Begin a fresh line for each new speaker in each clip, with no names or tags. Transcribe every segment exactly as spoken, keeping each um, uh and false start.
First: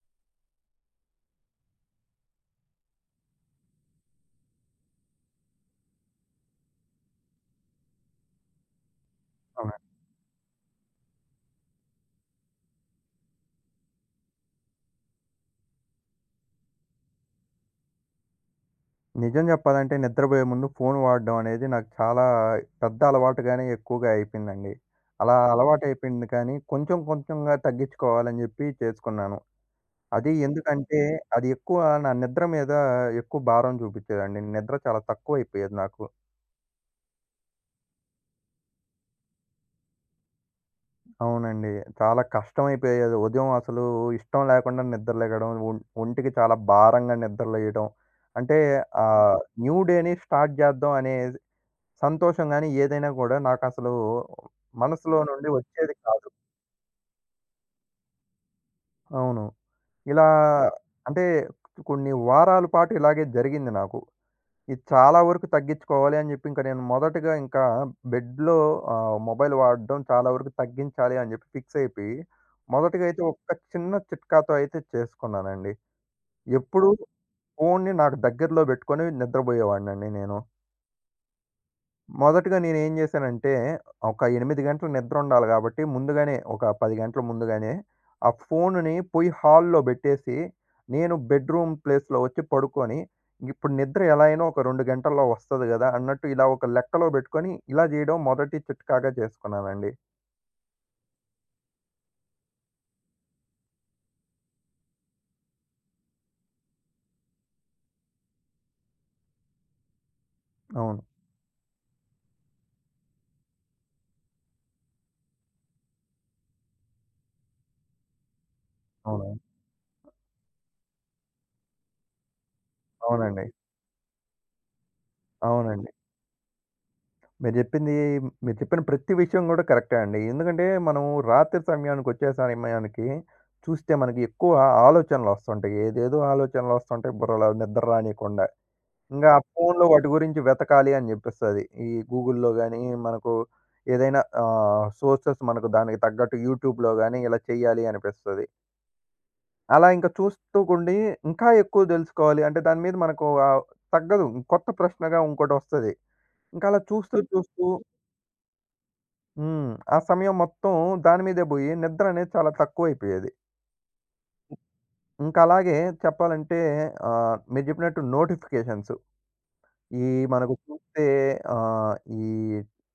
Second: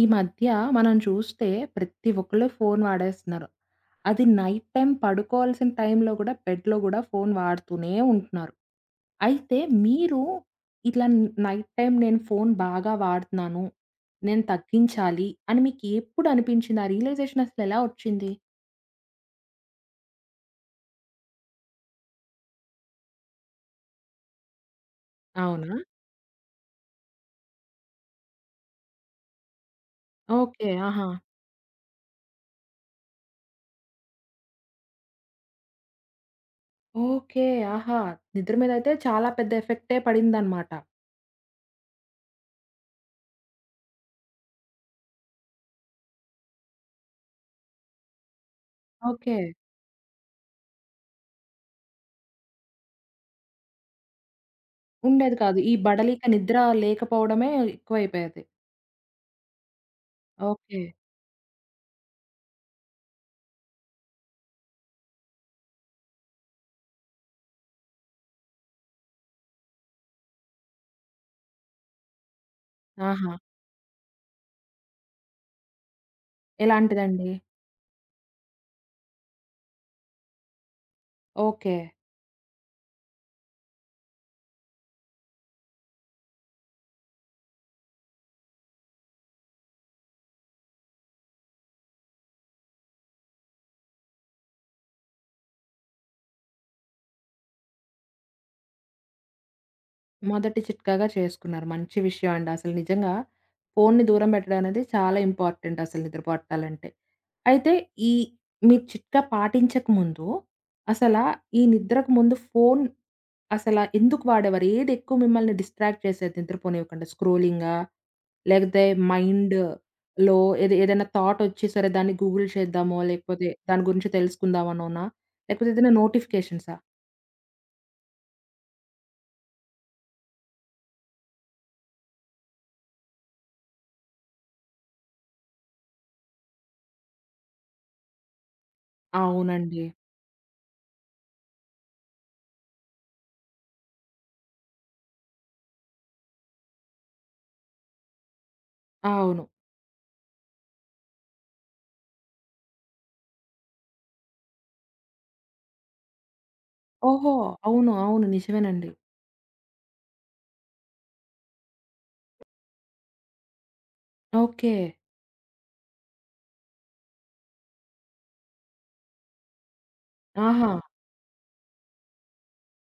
ఈ మధ్య మనం చూస్తే ప్రతి ఒక్కళ్ళు ఫోన్ వాడేస్తున్నారు. అది నైట్ టైమ్ పడుకోవాల్సిన టైంలో గూడా, బెడ్‌లో గూడా ఫోన్ వాడుతూనే ఉంటున్నారు. అయితే
అవునండి.
మీరు ఇట్లా నైట్ టైమ్ నేను ఫోన్ బాగా వాడుతున్నాను. నేను తగ్గించాలి అని మీకు ఎప్పుడు అనిపించింది? ఆ రియలైజేషన్ అసలు ఎలా వచ్చింది?
నిజం చెప్పాలంటే నిద్రపోయే ముందు ఫోన్ వాడడం అనేది నాకు చాలా పెద్ద అలవాటుగానే ఎక్కువగా అయిపోయిందండి. అలా
అవునా?
అలవాటు అయిపోయింది కానీ కొంచెం కొంచెంగా తగ్గించుకోవాలని చెప్పి చేసుకున్నాను. అది
ఓకే.
ఎందుకంటే
ఆహా!
అది ఎక్కువ నా నిద్ర మీద ఎక్కువ భారం చూపించేదండి. నిద్ర చాలా తక్కువైపోయేది నాకు.
ఓకే. ఆహా! నిద్ర మీద అయితే చాలా పెద్ద ఎఫెక్టే పడిందనమాట.
అవునండి. చాలా కష్టమైపోయేది. ఉదయం అసలు ఇష్టం లేకుండా నిద్రలెగడం, ఒం ఒంటికి చాలా భారంగా నిద్రలేయడం. అంటే
ఓకే.
ఆహ్, న్యూ డేని స్టార్ట్ చేద్దాం అనే సంతోషం గాని, ఏదైనా కూడా నాకసలు మనసులో
ఉండేది
నుండి
కాదు. ఈ
వచ్చేది
బడలిక
కాదు.
నిద్ర లేకపోవడమే ఎక్కువైపోయేది.
అవును. ఇలా
ఓకే.
అంటే కొన్ని వారాల పాటు ఇలాగే జరిగింది నాకు. ఇది చాలా వరకు తగ్గించుకోవాలి అని జెప్పి ఇంక నేను మొదటగా ఇంకా బెడ్‌లో ఆహ్, మొబైల్ వాడడం చాలా వరకు తగ్గించాలి అని జెప్పి ఫిక్స్ అయిపోయి, మొదటిగా అయితే
ఆహా!
ఒక్క చిన్న చిట్కాతో అయితే చేసుకున్నానండి. ఎప్పుడూ
ఎలాంటిదండి?
ఫోన్‌ని నాకు దగ్గరలో బెట్టుకొని నిద్రబోయేవాడినండి నేను.
ఓకే.
మొదటగా నేనేం జేశానంటే, ఒక ఎనిమిది గంటలు నిద్రుండాలి గాబట్టి, ముందుగానే ఒక పది గంటల ముందుగానే, ఆ ఫోనుని పోయి హాల్‌లో బెట్టేసి, నేను బెడ్‌రూమ్ ప్లేస్‌లో వచ్చి పడుకొని, ఇప్పుడు నిద్ర ఎలా అయినా ఒక రెండు గంటల్లో వస్తది గదా! అన్నట్టు ఇలా ఒక లెక్కలో బెట్టుకొని, ఇలా జేయడం మొదటి చిట్కాగా జేసుకున్నానండి.
మొదటి చిట్కాగా చేసుకున్నారు. మంచి విషయం అండి. అసలు నిజంగా ఫోన్‌ని దూరం పెట్టడం అనేది చాలా ఇంపార్టెంట్ అసలు నిద్ర పట్టాలంటే. అయితే ఈ మీ చిట్కా పాటించక ముందు
అవును.
అసలా ఈ నిద్రకు ముందు ఫోన్ అసలా ఎందుకు వాడేవారు? ఏది ఎక్కువ మిమ్మల్ని డిస్ట్రాక్ట్ చేసేది నిద్రపోనివ్వకుండా? స్క్రోలింగా? లేకపోతే
అవునా?
మైండ్‌లో ఏది ఏదైనా థాట్ వచ్చి సరే దాన్ని గూగుల్ చేద్దామో,
అవునండి.
లేకపోతే దాని గురించి తెలుసుకుందామనోనా? లేకపోతే
అవునండి.
ఏదైనా నోటిఫికేషన్సా?
మీరు చెప్పింది మీరు చెప్పిన ప్రతి విషయం గూడా కరెక్టే అండి. ఎందుకంటే, మనం రాత్రి సమయానికొచ్చే సమయానికి చూస్తే మనకి ఎక్కువ ఆలోచనలొస్తుంటాయి. ఏదేదో ఆలోచనలొస్తుంటాయి బుర్రలో నిద్ర రానీయకుండా. ఇంగా ఆ
అవునండి.
ఫోన్‌లో వాటి గురించి వెతకాలి అని జెప్పిస్తది. ఈ గూగుల్‌లో గానీ, మనకు ఏదైనా ఆహ్, సోర్సెస్ మనకు దానికి తగ్గట్టు యూట్యూబ్‌లో గానీ, ఇలా చేయాలి అనిపిస్తది.
అవును.
అలా ఇంకా చూస్తూ ఉండి ఇంకా ఎక్కువ దెలుసుకోవాలి అంటే, దాని మీద మనకు ఆహ్, తగ్గదు. కొత్త ప్రశ్నగా ఇంకోటొస్తది. ఇంకలా చూస్తూ,
ఓహో!
చూస్తూ
అవును. అవును. నిజమేనండి.
హ్మ్. ఆ సమయం మొత్తం దాని మీదే బోయి నిద్రనేది చాలా తక్కువైపోయేది.
ఓకే.
ఇంకా అలాగే చెప్పాలంటే ఆహ్, మీరు జెప్పినట్టు నోటిఫికేషన్స్ ఈ మనకు
ఆహా!
చూస్తే ఆహ్, ఈ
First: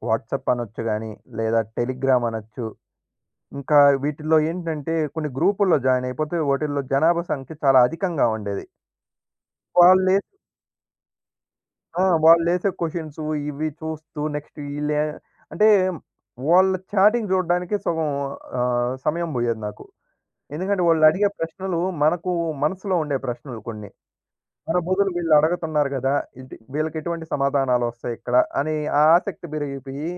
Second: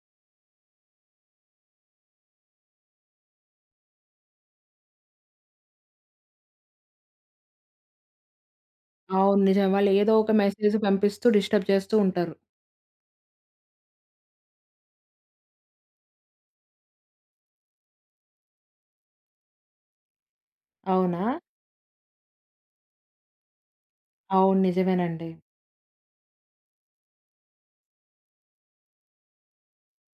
వాట్సాప్ అనొచ్చు గాని, లేదా టెలిగ్రామ్ అనొచ్చు. ఇంకా వీటిల్లో ఏంటంటే కొన్ని గ్రూపుల్లో జాయిన్ అయిపోతే వాటిల్లో జనాభా సంఖ్య చాలా అధికంగా ఉండేది.
అవును. నిజమే. వాళ్ళేదో ఒక
వాళ్ళేసే
మెసేజ్ పంపిస్తూ డిస్టర్బ్ చేస్తూ
ఆ!
ఉంటారు.
వాళ్ళేసే క్వెషన్స్ ఇవి చూస్తూ నెక్స్ట్ ఈళ్ళే అంటే వాళ్ళ చాటింగ్ జూడడానికి సగం ఆహ్, సమయం బోయేది నాకు. ఎందుకంటే వాళ్ళు
అవునా?
అడిగే ప్రశ్నలు మనకు మనసులో ఉండే ప్రశ్నలు కొన్ని.
అవును.
మన బదులు
నిజమేనండి.
వీళ్ళు అడగతున్నారు గదా! ఇటు వీళ్ళకి ఎటువంటి సమాధానాలు వస్తాయి ఇక్కడ అని ఆ ఆసక్తి పెరిగిపోయి,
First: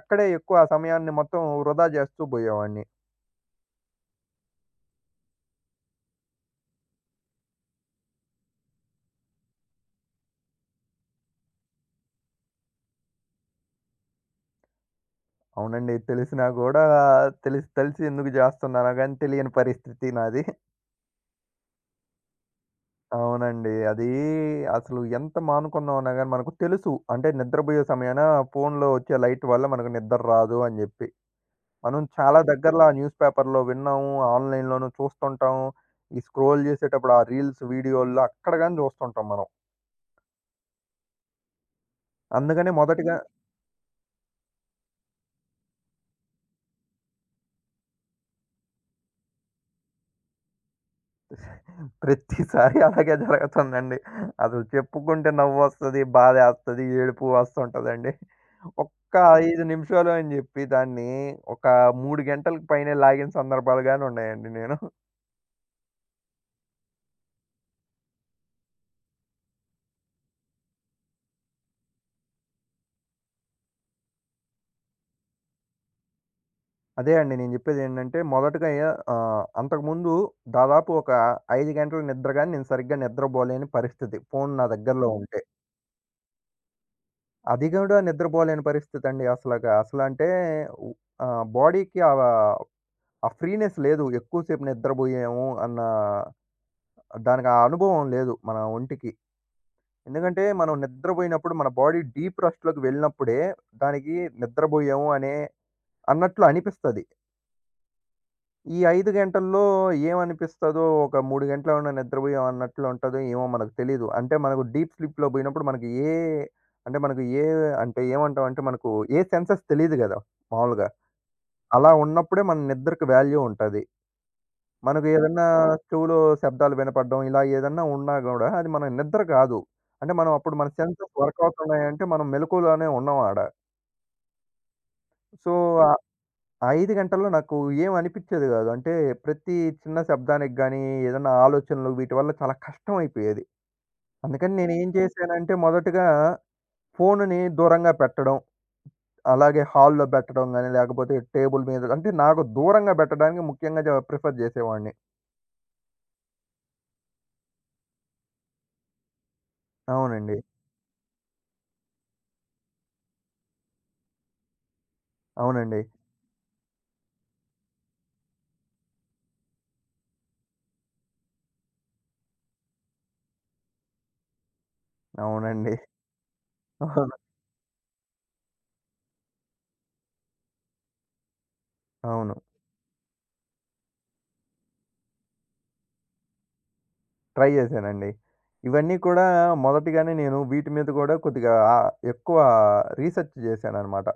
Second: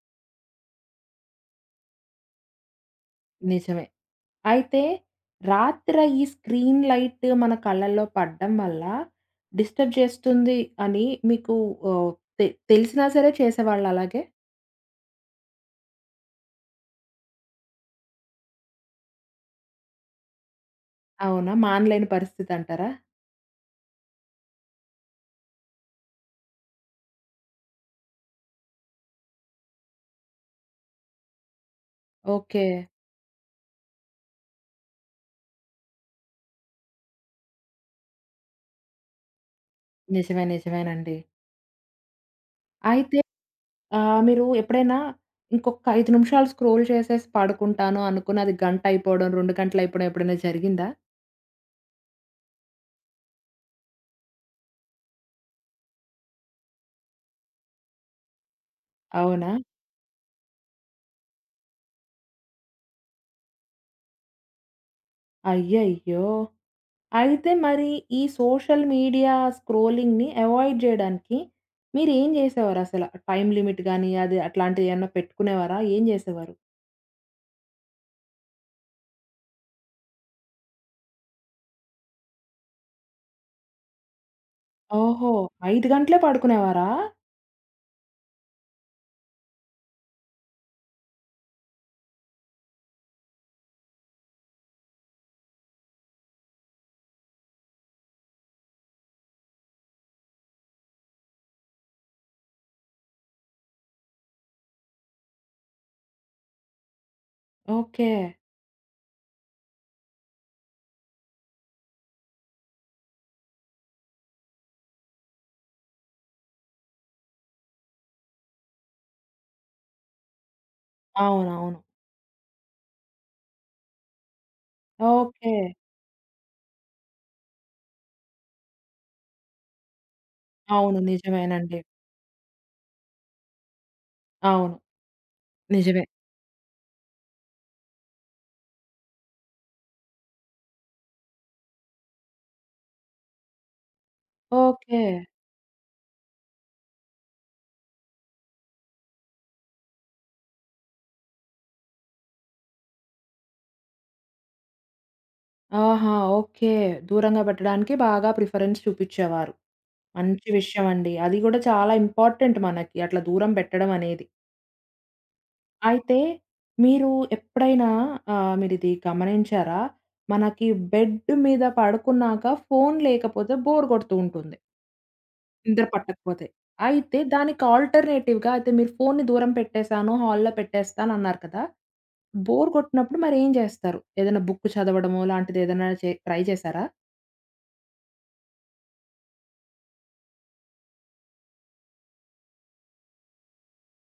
అక్కడే ఎక్కువ ఆ సమయాన్ని మొత్తం వృధా చేస్తూ పోయేవాడిని.
నిజమే. అయితే రాత్ర ఈ స్క్రీన్ లైట్ మన కళ్ళల్లో పడడం వల్ల డిస్టర్బ్ చేస్తుంది అని మీకు ఓహ్, తె తెలిసినా సరే చేసేవాళ్ళా అలాగే?
అవునండి. తెలిసినా గూడా తెలిసి తెలిసి ఎందుకు జేస్తున్నానో గాని తెలియని పరిస్థితి నాది.
అవునా? మానలేని పరిస్థితంటారా?
అవునండి. అది అసలు ఎంత మానుకున్నామన్నా గాని మనకు తెలుసు. అంటే నిద్రబోయే సమయాన ఫోన్‌లో వచ్చే లైట్ వల్ల మనకు నిద్ర రాదు అని జెప్పి. మనం చాలా
ఓకే.
దగ్గరలో ఆ న్యూస్ పేపర్‌లో విన్నాము. ఆన్‌లైన్‌లోనూ చూస్తుంటాం. ఈ స్క్రోల్ చేసేటప్పుడు ఆ రీల్స్, వీడియోల్లో అక్కడ గాని చూస్తుంటాం మనం.
నిజమే. నిజమేనండి.
అందుకని మొదటగా
అయితే ఆహ్, మీరు ఎప్పుడైనా ఇంకొక ఐదు నిమిషాలు స్క్రోల్ చేసేసి పడుకుంటాను అనుకుని అది గంట అయిపోవడం, రెండు గంటలయిపోవడం ఎప్పుడైనా జరిగిందా?
ప్రతిసారి అలాగే జరుగుతుందండి. అసలు చెప్పుకుంటే నవ్వొస్తది, బాధేస్తది, ఏడుపు వస్తుంటదండి. ఒక్క
అవునా?
ఐదు నిమిషాలు అని చెప్పి దాన్ని ఒక మూడు గంటలకు పైనే లాగిన సందర్భాలు గాని ఉన్నాయండి నేను.
అయ్యయ్యో! అయితే మరి ఈ సోషల్ మీడియా స్క్రోలింగ్‌ని అవాయిడ్ జేయడానికి మీరేం జేసేవారసల? టైమ్ లిమిట్ గాని, అది అట్లాంటియేమన్నా పెట్టుకునేవారా? ఏం జేసేవారు?
అదే అండి. నేను జెప్పేది ఏంటంటే మొదటగా ఆహ్, అంతకుముందు దాదాపు ఒక ఐదు గంటలు నిద్ర గాని నేను సరిగ్గా నిద్రబోలేని పరిస్థితి. ఫోను నా దగ్గరలో హ్మ్.
ఓహో!
ఉంటే.
ఐదు గంటలే పడుకునేవారా?
అది గూడా నిద్రబోలేని పరిస్థితి అండి అసలగా. అసలంటే ఉ ఆహ్, బాడీకి ఆహ్, ఆ ఫ్రీనెస్ లేదు. ఎక్కువ సేపు నిద్రబోయాము అన్న దానికి ఆ అనుభవం లేదు మన ఒంటికి. ఎందుకంటే మనం నిద్రబోయినప్పుడు మన బాడీ డీప్ రెస్ట్‌లోకి వెళ్ళినప్పుడే దానికి నిద్రబోయాము అనే అన్నట్లు అనిపిస్తది.
ఓకే.
ఈ ఐదు గంటల్లో ఏమనిపిస్తదో, ఒక మూడు గంటలేమన్నా నిద్రపోయాం అన్నట్లు ఉంటదో ఏమో మనకు తెలీదు. అంటే మనకు డీప్ స్లీప్‌లో బోయినప్పుడు మనకి ఏ అంటే మనకు ఏ అంటే ఏమంటామంటే మనకు ఏ సెన్సెస్ తెలీదు గదా! మామూలుగా.
అవునవును.
అలా ఉన్నప్పుడే మన నిద్రకు వాల్యూ ఉంటది. మనకు ఏదన్నా
ఓకే.
అవును. చెవులో శబ్దాలు వినపడడం, ఇలా ఏదన్నా ఉన్నా గూడా అది మన నిద్ర కాదు. అంటే మనం అప్పుడు మన
అవును.
సెన్సెస్ వర్క్
నిజమేనండి.
అవుతున్నాయంటే మనం మెలకువలోనే ఉన్నాం ఆడ.
అవును.
సో, ఆ
నిజమే.
ఆ ఐదు గంటల్లో నాకు ఏం అనిపిచ్చేది గాదు. అంటే ప్రతి చిన్న శబ్దానికి గానీ, ఏదన్నా ఆలోచనలు వీటి వల్ల చాలా కష్టం అయిపోయేది. అందుకని నేనేం
ఓకే.
చేశానంటే మొదటగా ఫోనుని దూరంగా పెట్టడం, అలాగే హాల్‌లో పెట్టడం గానీ, లేకపోతే టేబుల్ మీద అంటే నాకు దూరంగా పెట్టడానికి ముఖ్యంగా జ ప్రిఫర్ జేసేవాడిని.
ఆహా! ఓకే. దూరంగా పెట్టడానికి బాగా ప్రిఫరెన్స్ చూపిచ్చేవారు.
అవునండి.
మంచి విషయమండి. అది గూడా చాలా ఇంపార్టెంట్ మనకి అట్లా దూరం పెట్టడం అనేది.
అవునండి.
అయితే మీరు ఎప్పుడైనా ఆహ్, మీరిది గమనించారా? మనకి బెడ్ మీద పడుకున్నాక ఫోను లేకపోతే బోర్ కొడుతూ ఉంటుంది.
అవునండి.
నిద్ర పట్టకపోతే.
అవును.
అయితే దానికి ఆల్టర్‌నేటివ్‌గా అయితే మీరు ఫోనుని దూరం పెట్టేసాను, హాల్‌లో పెట్టేస్తానన్నారు కదా!
అవును.
బోర్ కొట్టినప్పుడు మరేం జేస్తారు? ఏదైనా బుక్ చదవడమో లాంటిదేదైనా చే ట్రై చేశారా?
ట్రై చేశానండి. ఇవన్నీ కూడా మొదటిగానే నేను వీటి మీద కూడా కొద్దిగా ఆహ్, ఎక్కువ రీసెర్చ్ చేశాననమాట.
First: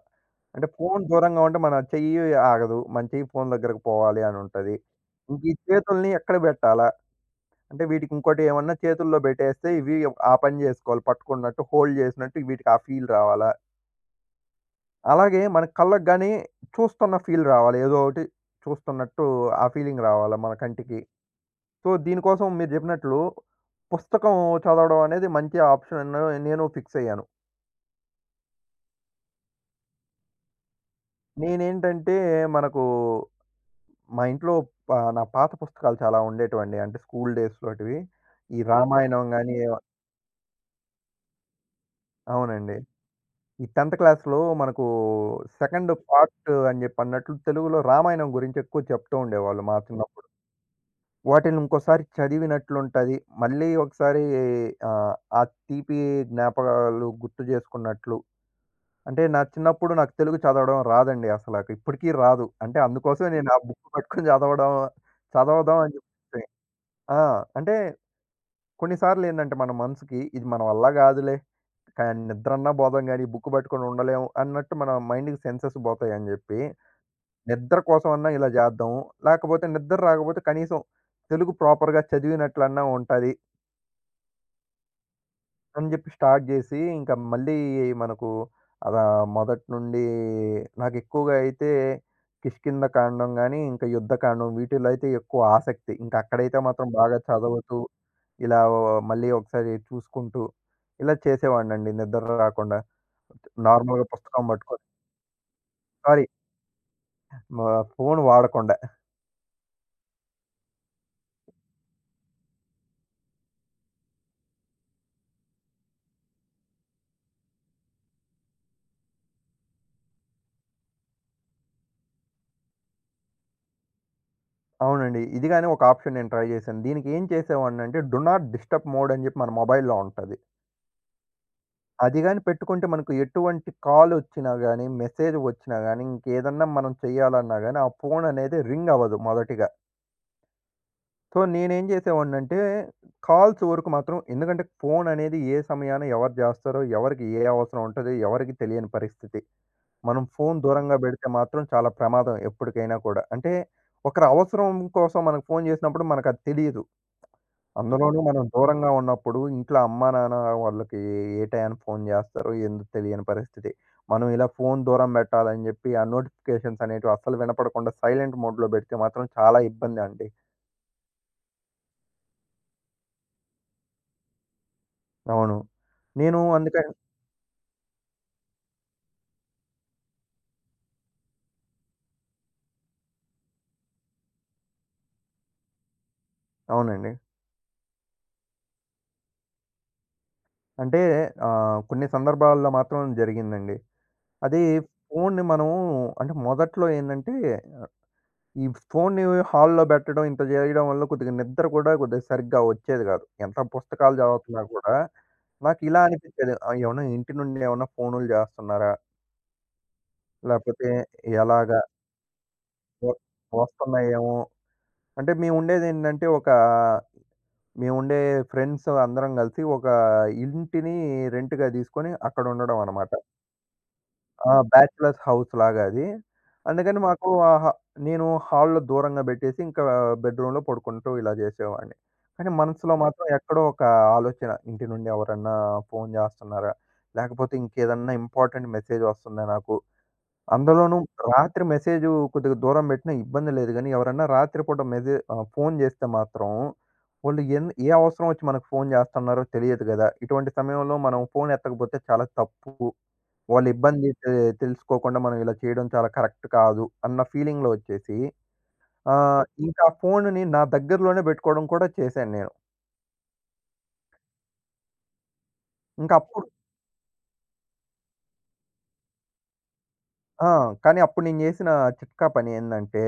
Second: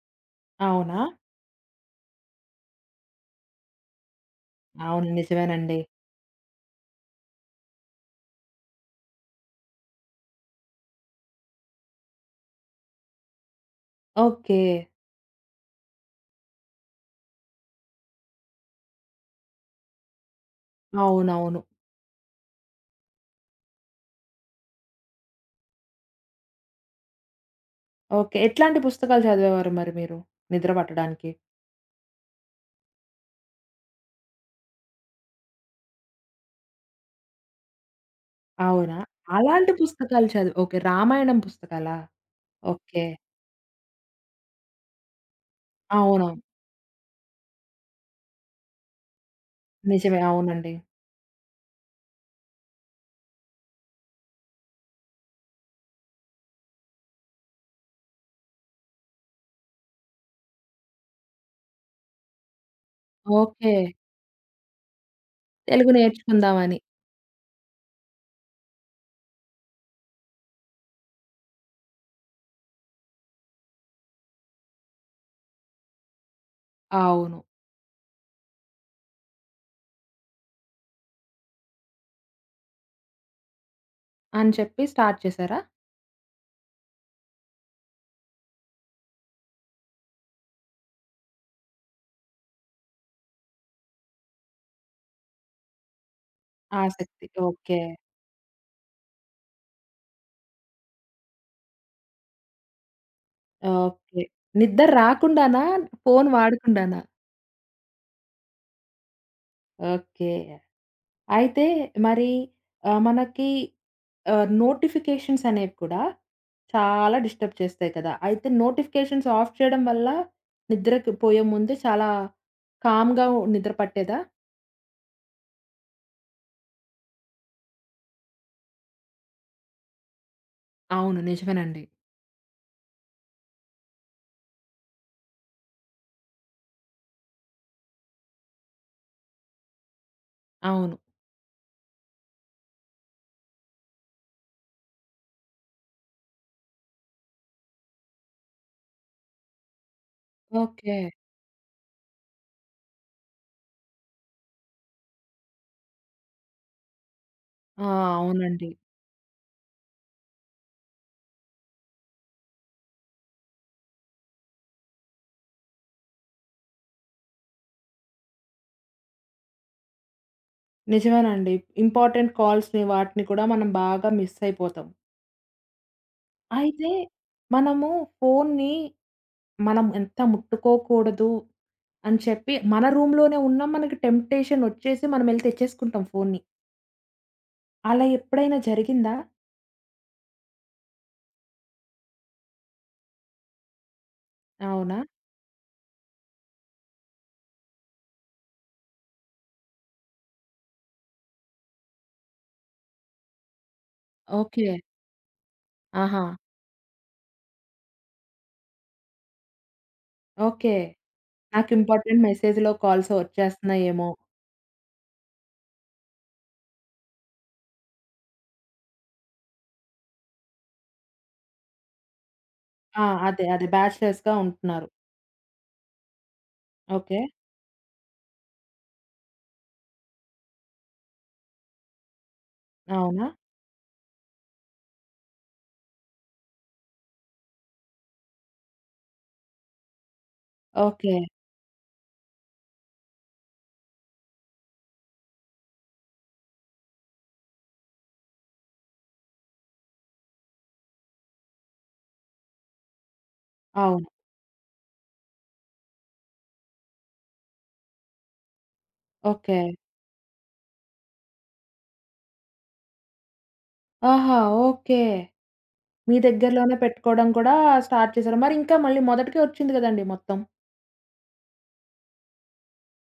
అంటే
అవునా?
ఫోను దూరంగా ఉంటే మన చెయ్యి ఆగదు. మన చెయ్యి ఫోను దగ్గరకి పోవాలి అని ఉంటది.
అవును.
ఇంక ఈ
నిజమేనండి.
చేతుల్ని ఎక్కడ పెట్టాలా? అంటే వీటికి ఇంకోటి ఏమన్నా చేతుల్లో పెట్టేస్తే ఇవి ఆ పని చేసుకోవాలి. పట్టుకున్నట్టు హోల్డ్ చేసినట్టు వీటికి ఆ ఫీల్ రావాలా?
ఓకే.
అలాగే మన కళ్ళకి గాని చూస్తున్న ఫీల్ రావాలి. ఏదో ఒకటి చూస్తున్నట్టు ఆ ఫీలింగ్ రావాలా మన కంటికి.
అవునవును.
సో, దీనికోసం మీరు జెప్పినట్లు పుస్తకం చదవడం అనేది మంచి ఆప్షన్ అని నేను ఫిక్స్ అయ్యాను.
ఓకే. ఎట్లాంటి పుస్తకాలు చదివేవారు మరి మీరు నిద్ర పట్టడానికి?
నేనేంటంటే మనకు మా ఇంట్లో ప నా పాత పుస్తకాలు చాలా ఉండేటివండి. అంటే స్కూల్ డేస్‌లోటివి. ఈ ఆహా!
అవునా?
రామాయణం గాని
అలాంటి పుస్తకాలు చదివి ఓకే. రామాయణం పుస్తకాలా?
అవునండి.
ఓకే.
ఈ పదో క్లాస్‌లో మనకు సెకండ్
అవునవును.
పార్ట్ అని జెప్పి అన్నట్లు తెలుగులో రామాయణం గురించి ఎక్కువ చెప్తూ ఉండేవాళ్ళు మా
నిజమే.
చిన్నప్పుడు.
అవునండి.
వాటిని ఇంకోసారి చదివినట్లుంటది. మళ్ళీ ఒకసారి ఆహ్, ఆ తీపి జ్ఞాపకాలు గుర్తు జేసుకున్నట్లు. అంటే నా చిన్నప్పుడు నాకు తెలుగు చదవడం రాదండి అసల. ఇప్పటికి రాదు. అంటే అందుకోసమే నేను ఆ
ఓకే.
బుక్ పట్టుకొని చదవడం, చదవదాం
తెలుగు
అని చెప్పి
నేర్చుకుందామని.
ఆ! అంటే కొన్ని సార్లు ఏందంటే మన మనసుకి ఇది మన వల్ల కాదులే. క నిద్రన్నా పోదాం గానీ, బుక్ పట్టుకొని ఉండలేము అన్నట్టు మన మైండ్‌కి సెన్సెస్ పోతాయని చెప్పి,
అవును.
నిద్ర కోసమన్నా ఇలా చేద్దాం. లేకపోతే నిద్ర రాకపోతే కనీసం తెలుగు ప్రాపర్‌గా చదివినట్లన్నా ఉంటది.
అని చెప్పి స్టార్ట్ చేశారా?
అని జెప్పి స్టార్ట్ జేసి, ఇంకా మళ్ళీ మనకు అలా మొదటి నుండి నాకెక్కువగా అయితే కిష్కింధ కాండం గాని, ఇంకా యుద్ధకాండం వీటిల్లో అయితే ఎక్కువ ఆసక్తి. ఇంకా అక్కడైతే మాత్రం బాగా
ఆసక్తి.
చదువుతూ,
ఓకే.
ఇలా మళ్ళీ ఒకసారి చూసుకుంటూ, ఇలా చేసేవాడినండి నిద్ర రాకుండా. నార్మల్‌గా
ఓకే.
పుస్తకం పట్టుకొని
నిద్ర రాకుండానా?
Sorry
phone వాడకుండానా?
ఆహ్, ఫోను వాడకుండా.
ఓకే. అయితే మరి ఆహ్, మనకి ఆహ్, నోటిఫికేషన్స్ అనేవి కూడా చాలా డిస్టర్బ్ చేస్తాయి కదా! అయితే నోటిఫికేషన్స్ ఆఫ్ చేయడం వల్ల నిద్రకి పోయే ముందు చాలా కామ్‌గా నిద్ర పట్టేదా?
అవునండి. ఇది గాని ఒక ఆప్షన్ నేను ట్రై జేశాను. దీనికి ఏం చేసేవాడినంటే, డు నాట్ డిస్టర్బ్ మోడ్ అని జెప్పి మన మొబైల్‌లో ఉంటది.
అవును. నిజమేనండి.
అది గాని పెట్టుకుంటే మనకు ఎటువంటి కాలొచ్చినా గాని, మెసేజ్ వచ్చినా గాని, ఇంకేదన్నా మనం చేయాలన్నా గాని, ఆ ఫోన్ అనేది రింగ్ అవ్వదు మొదటిగా.
అవును.
సో, నేనేం చేసేవాడినంటే, కాల్స్ వరకు మాత్రం ఎందుకంటే ఫోన్ అనేది ఏ సమయాన ఎవరు చేస్తారో, ఎవరికి ఏ అవసరం ఉంటది, ఎవరికీ తెలియని పరిస్థితి. మనం ఫోన్
ఓకే.
దూరంగా పెడితే మాత్రం చాలా ప్రమాదం ఎప్పటికైనా కూడా. అంటే ఒకరి అవసరం కోసం మనకు ఫోన్ చేసినప్పుడు మనకది తెలీదు.
ఆ!
అందులోనూ మనం
అవునండి.
దూరంగా ఉన్నప్పుడు ఇంట్లో అమ్మా, నాన్న వాళ్ళకి ఏ టయానికి ఫోన్ జేస్తారో ఏందో తెలియని పరిస్థితి. మనం ఇలా ఫోన్ దూరం బెట్టాలని జెప్పి, ఆ నోటిఫికేషన్స్ అనేటివి అస్సలు వినపడకుండా సైలెంట్ మోడ్‌లో బెడితే మాత్రం చాలా ఇబ్బందండి.
నిజమేనండి. ఇంపార్టెంట్ కాల్స్‌ని వాటిని కూడా మనం బాగా మిస్ అయిపోతాం.
అవును. నేను
అయితే
అందుకని
మనము ఫోన్ని మనం ఎంత ముట్టుకోకూడదు అని చెప్పి మన రూమ్‌లోనే ఉన్న మనకి టెంప్టేషన్ వచ్చేసి మనమెళ్లి తెచ్చేసుకుంటాం ఫోన్ని.
అవునండి.
అలా ఎప్పుడైనా జరిగిందా?
అంటే ఆహ్, కొన్ని సందర్భాల్లో మాత్రం జరిగిందండి. అది
అవునా?
ఫోన్‌ని మనం అంటే మొదట్లో ఏందంటే ఈ ఫోన్‌ని హాల్‌లో పెట్టడం, ఇంత జేయడం వల్ల కొద్దిగా నిద్ర కూడా కొద్దిగా సరిగ్గా వచ్చేది గాదు. ఎంత పుస్తకాలు చదువుతున్నా
ఓకే.
కూడా, నాకు ఇలా
ఆహా!
అనిపిచ్చేది. ఆహ్, ఏమన్నా ఇంటి నుండి ఏమన్నా ఫోనులు జేస్తున్నారా?
ఓకే.
లేపోతే
నాకు
ఎలాగా?
ఇంపార్టెంట్ మెసేజ్‌లో కాల్స్
వ
వచ్చేస్తున్నాయేమో.
వస్తున్నాయేమో! అంటే మేముండేదేంటంటే, ఒక మేముండే ఫ్రెండ్స్ అందరం గలిసి, ఒక ఇంటిని రెంట్‌గా తీసుకొని అక్కడుండడం
ఆ!
అనమాట.
అదే. అదే. బ్యాచ్‌లర్స్‌గా
ఆ!
ఉంటున్నారు.
బ్యాచ్‌లర్స్ హౌస్‌లాగా అది. అందుకని ఓహ్!
ఓకే.
మాకు ఆ హా నేను హాల్‌లో దూరంగా బెట్టేసి, ఇంకా బెడ్‌రూమ్‌లో పడుకుంటూ ఇలా జేసేవాడిని. కానీ మనసులో ఓహ్!
అవునా?
మాత్రం ఎక్కడో ఒక ఆలోచన, ఇంటి నుండి ఎవరన్నా ఫోను జేస్తున్నారా? లేకపోతే ఇంకేదన్నా ఇంపార్టెంట్ మెసేజ్ వస్తుందా నాకు? అందులోనూ
ఓకే.
రాత్రి మెసేజు కొద్దిగా దూరం బెట్టినా ఇబ్బంది లేదు గానీ, ఎవరన్నా రాత్రిపూట మెసే ఆహ్, ఫోను జేస్తే మాత్రం, వాళ్ళు ఎన్ ఏ అవసరం ఒచ్చి మనకు ఫోను జేస్తన్నారో తెలియదు గదా! ఇటువంటి సమయంలో మనం ఫోను ఎత్తకపోతే చాలా తప్పు. వాళ్ళ
అవును.
ఇబ్బంది తె తెలుసుకోకుండా మనం ఇలా చేయడం చాలా కరెక్ట్ కాదు అన్న ఫీలింగ్‌లో వచ్చేసి ఆహ్,
ఓకే.
ఇంకా ఆ ఫోనుని నా దగ్గరలోనే పెట్టుకోవడం కూడా చేశాను నేను.
ఆహా! ఓకే.
ఇంకా
మీ
అప్పుడు
దగ్గరలోనే పెట్టుకోవడం కూడా స్టార్ట్ చేశారు. మరి ఇంకా మళ్ళీ మొదటికే వచ్చింది కదండీ మొత్తం.
ఆ! కానీ అప్పుడు నేను చేసిన చిట్కా పని ఏందంటే,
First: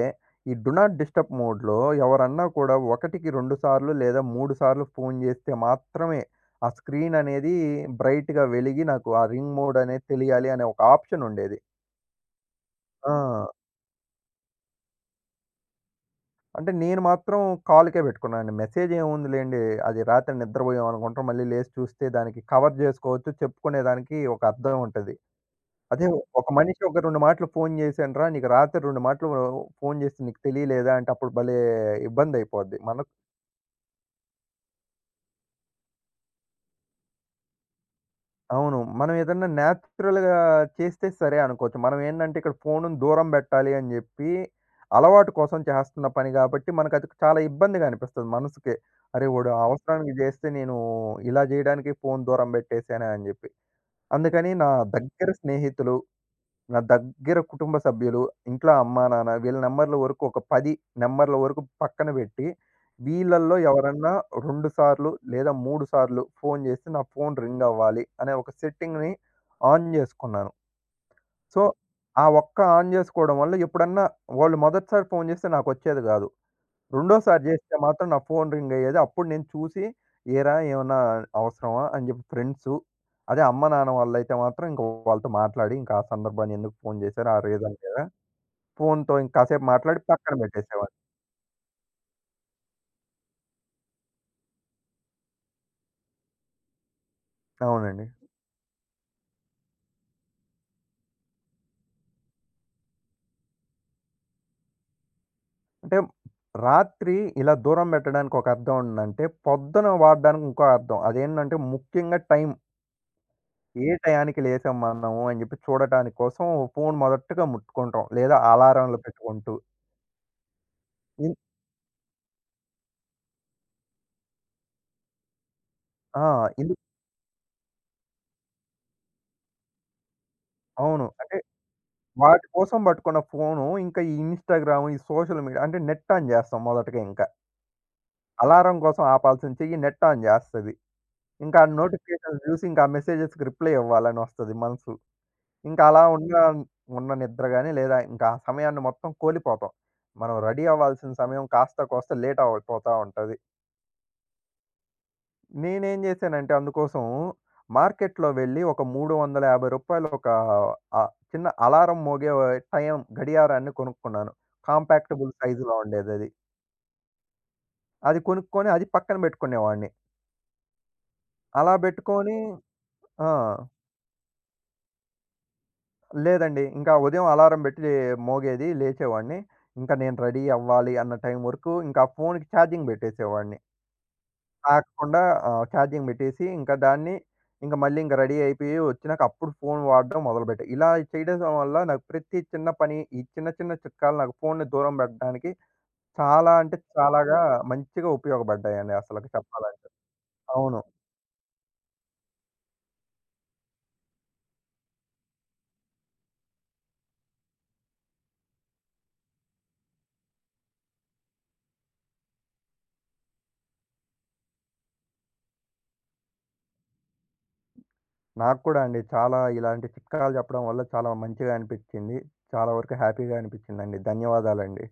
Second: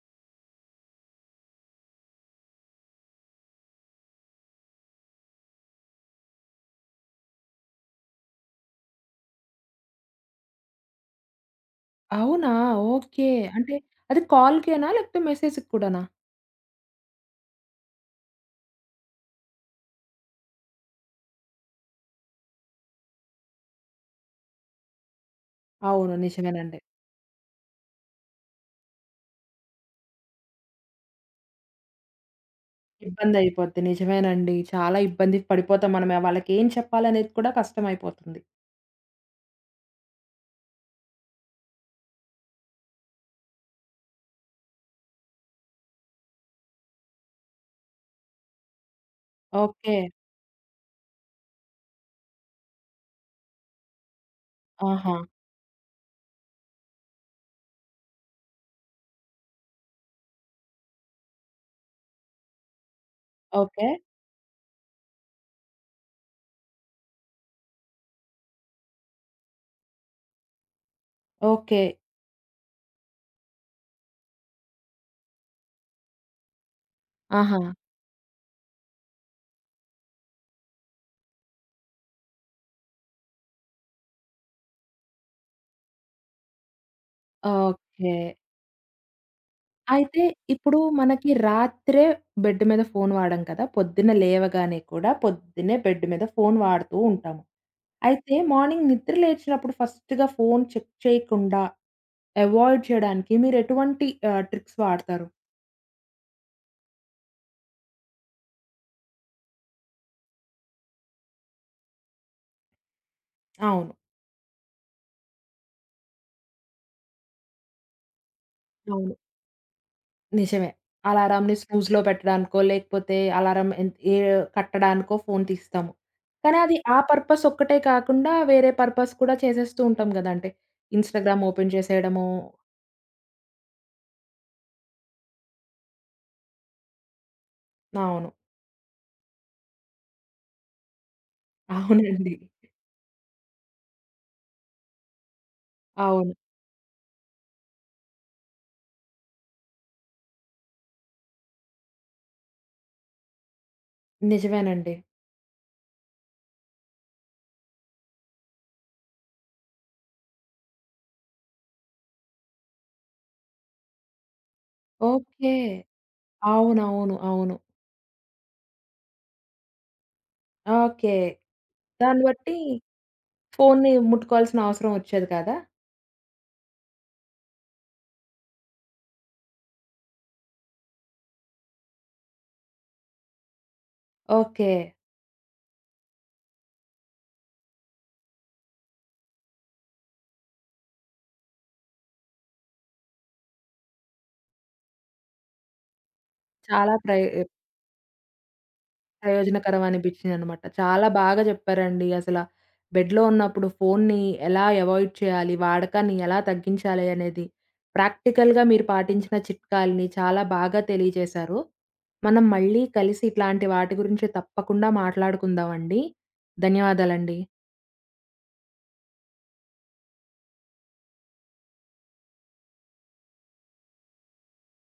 ఈ డు నాట్ డిస్టర్బ్ మోడ్‌లో ఎవరన్నా కూడా ఒకటికి రెండు సార్లు లేదా మూడు సార్లు ఫోను చేస్తే మాత్రమే ఆ స్క్రీన్ అనేది బ్రైట్‌గా వెలిగి నాకు ఆ రింగ్ మోడ్ అనేది తెలియాలి అనే ఒక ఆప్షన్ ఉండేది.
అవునా?
ఆ!
ఓకే. అంటే అది కాల్‌కేనా? లేకపోతే మెసేజ్‌కి కూడానా?
అంటే నేను మాత్రం కాల్‌కే పెట్టుకున్నానండి. మెసేజ్ ఏముంది లేండి. అది రాత్రి నిద్రపోయాం అనుకుంటాం. మళ్ళీ లేసి చూస్తే దానికి కవర్ జేసుకోవచ్చు. చెప్పుకునేదానికి ఒక అర్థం ఉంటది. అదే
అవును.
ఒక
నిజమేనండి.
మనిషి ఒక రెండు మాటలు ఫోను జేశానురా! నీకు రాత్రి రెండు మాటలు ఫోను జేస్తే నీకు తెలియలేదా? అంటే అప్పుడు భలే ఇబ్బందయిపోద్ది. మన
ఇబ్బందయిపోద్ది. నిజమేనండి. చాలా ఇబ్బంది పడిపోతాం మనమే. వాళ్ళకేం చెప్పాలనేది కూడా కష్టమైపోతుంది.
అవును. మనం ఏదన్నా నేచురల్‌గా చేస్తే సరే అనుకోవచ్చు. మనం ఏందంటే ఇక్కడ ఫోనుని దూరం బెట్టాలి అని జెప్పి, అలవాటు కోసం చేస్తున్న పని గాబట్టి, మనకది చాలా ఇబ్బందిగా అనిపిస్తది మనసుకే. అరే! వాడు
ఓకే.
అవసరానికి జేస్తే నేను ఇలా జేయడానికి ఫోను దూరం బెట్టేసానే అని జెప్పి. అందుకని నా
ఆహా!
దగ్గర స్నేహితులు నా దగ్గర కుటుంబ సభ్యులు, ఇంట్లో అమ్మా, నాన్న వీళ్ళ నంబర్‌ల వరకు ఒక పది నంబర్‌ల వరకు పక్కన పెట్టి, వీళ్ళల్లో
ఓకే.
ఎవరన్నా రెండు సార్లు లేదా మూడు సార్లు ఫోను చేస్తే నా ఫోను రింగ్ అవ్వాలి అనే ఒక సెట్టింగ్‌ని ఆన్ చేసుకున్నాను. So,
okay.
ఆ ఒక్క ఆన్ చేసుకోవడం వల్ల ఎప్పుడన్నా వాళ్ళు మొదటిసారి ఫోను చేస్తే నాకొచ్చేది కాదు. రెండోసారి
ఆహా!
జేస్తే మాత్రం నా ఫోన్ రింగ్ అయ్యేది. అప్పుడు నేను చూసి, ఏరా ఏమన్నా అవసరమా? అని జెప్పి ఫ్రెండ్సు, అదే అమ్మ, నాన్న వాళ్ళైతే మాత్రం ఇంక వాళ్ళతో మాట్లాడి, ఇంకా ఆ సందర్భాన్ని ఎందుకు ఫోన్ జేశారు? ఆ రీజన్ మీద
ఓకే.
ఫోన్‌తో ఇంక కాసేపు మాట్లాడి
అయితే
పక్కన
ఇప్పుడు
బెట్టేసేవాడిని.
మనకి రాత్రే బెడ్ మీద ఫోను వాడం కదా! పొద్దున్న లేవగానే కూడా పొద్దున్నే బెడ్ మీద ఫోను వాడుతూ ఉంటాము.
అవునండి.
అయితే మార్నింగ్ నిద్ర లేచినప్పుడు ఫస్ట్‌గా ఫోను చెక్ చేయకుండా అవాయిడ్ చేయడానికి మీరెటువంటి ఆహ్, ట్రిక్స్ వాడతారు?
అంటే రాత్రి ఇలా దూరం బెట్టడానికి ఒక అర్థం ఉందంటే, పొద్దున వాడడానికి ఇంకో అర్థం. అదేంటంటే ముఖ్యంగా టైం.
అవును.
ఏ టయానికి లేసాం మనము అని జెప్పి చూడటానికి కోసం ఫోన్ మొదటగా ముట్టుకుంటాం. లేదా అలారంలు
అవును.
పెట్టుకుంటూ.
నిజమే.
ఇన్
అలారంని స్నూజ్‌లో పెట్టడానికో, లేకపోతే అలారం ఎన్ ఏ కట్టడానికో ఫోను తీస్తాము.
ఆ!
కానీ
ఇందు
అది ఆ పర్పస్ ఒక్కటే కాకుండా వేరే పర్పస్ కూడా చేసేస్తూ ఉంటాం గదా! అంటే
అవును. అంటే
ఇన్‌స్టాగ్రామ్ ఓపెన్ చేసేయడము.
వాటి కోసం పట్టుకున్న ఫోను, ఇంకా ఈ ఇన్‌స్టాగ్రామ్, ఈ సోషల్ మీడియా అంటే నెట్ ఆన్ చేస్తాం మొదటగా ఇంకా.
అవును.
అలారం కోసం ఆపాల్సిన చెయ్యి నెట్ ఆన్ చేస్తది. ఇంకా ఆ
అవునండి.
నోటిఫికేషన్స్ చూసి ఇంకా ఆ మెసేజెస్‌కి రిప్లై ఇవ్వాలని వస్తది మనసు. ఇంకా అలా
అవును.
ఉన్న ఉన్న నిద్ర గాని లేదా ఇంకా ఆ సమయాన్ని మొత్తం కోల్పోతాం. మనం రెడీ అవ్వాల్సిన సమయం కాస్త కోస్త లేట్ అయిపోతా ఉంటది.
నిజమేనండి.
నేనేం జేశానంటే అందుకోసం మార్కెట్‌లో వెళ్ళి ఒక రూ. మూడు వందల యాభై ఒక ఆహ్, చిన్న అలారం మోగే టైం గడియారాన్ని కొనుక్కున్నాను. Compactable
okay.
సైజులో ఉండేదది.
అవునవును. అవును.
అది అది కొనుక్కొని అది పక్కన పెట్టుకునేవాడిని.
ఓకే.
అలా
దాన్ని
పెట్టుకొని
బట్టి
ఆ!
ఫోన్ని ముట్టుకోవాల్సిన అవసరం ఒచ్చేది కాదా?
లేదండి. ఇంకా ఉదయం అలారం పెట్టి మోగేది లేచేవాడిని. ఇంకా నేను రెడీ అవ్వాలి అన్న టైం వరకు ఇంకా ఫోన్‌కి ఛార్జింగ్ పెట్టేసేవాడిని.
ఓకే.
తాకకుండా ఆహ్, ఛార్జింగ్ పెట్టేసి, ఇంకా దాన్ని ఇంక మళ్ళీ ఇంక రెడీ అయిపోయి వచ్చినాక అప్పుడు ఫోను వాడడం మొదలుపెట్టా. ఇలా చేయడం వల్ల నాకు ప్రతి చిన్న పని, ఈ చిన్న చిన్న చిట్కాలు నాకు ఫోనుని దూరం పెట్టడానికి చాలా అంటే
చాలా ప్రయ్
చాలాగా మంచిగా ఉపయోగపడ్డాయండి అసలకి
ప్రయోజనకరం
చెప్పాలంటే.
అనిపించిందనమాట.
అవును.
చాలా బాగా చెప్పారండి. అసల బెడ్‌లో ఉన్నప్పుడు ఫోన్‌ని ఎలా అవాయిడ్ చేయాలి? వాడకాన్ని ఎలా తగ్గించాలి? అనేది ప్రాక్టికల్‌గా మీరు పాటించిన చిట్కాలని చాలా బాగా తెలియజేశారు. మనం మళ్ళీ కలిసి ఇట్లాంటి వాటి గురించి తప్పకుండా మాట్లాడుకుందామండి. ధన్యవాదాలండి.
నాకు కూడా అండి. చాలా ఇలాంటి చిట్కాలు చెప్పడం వల్ల చాలా మంచిగా అనిపిచ్చింది. చాలా వరకు హ్యాపీగా అనిపిచ్చిందండి. ధన్యవాదాలండి.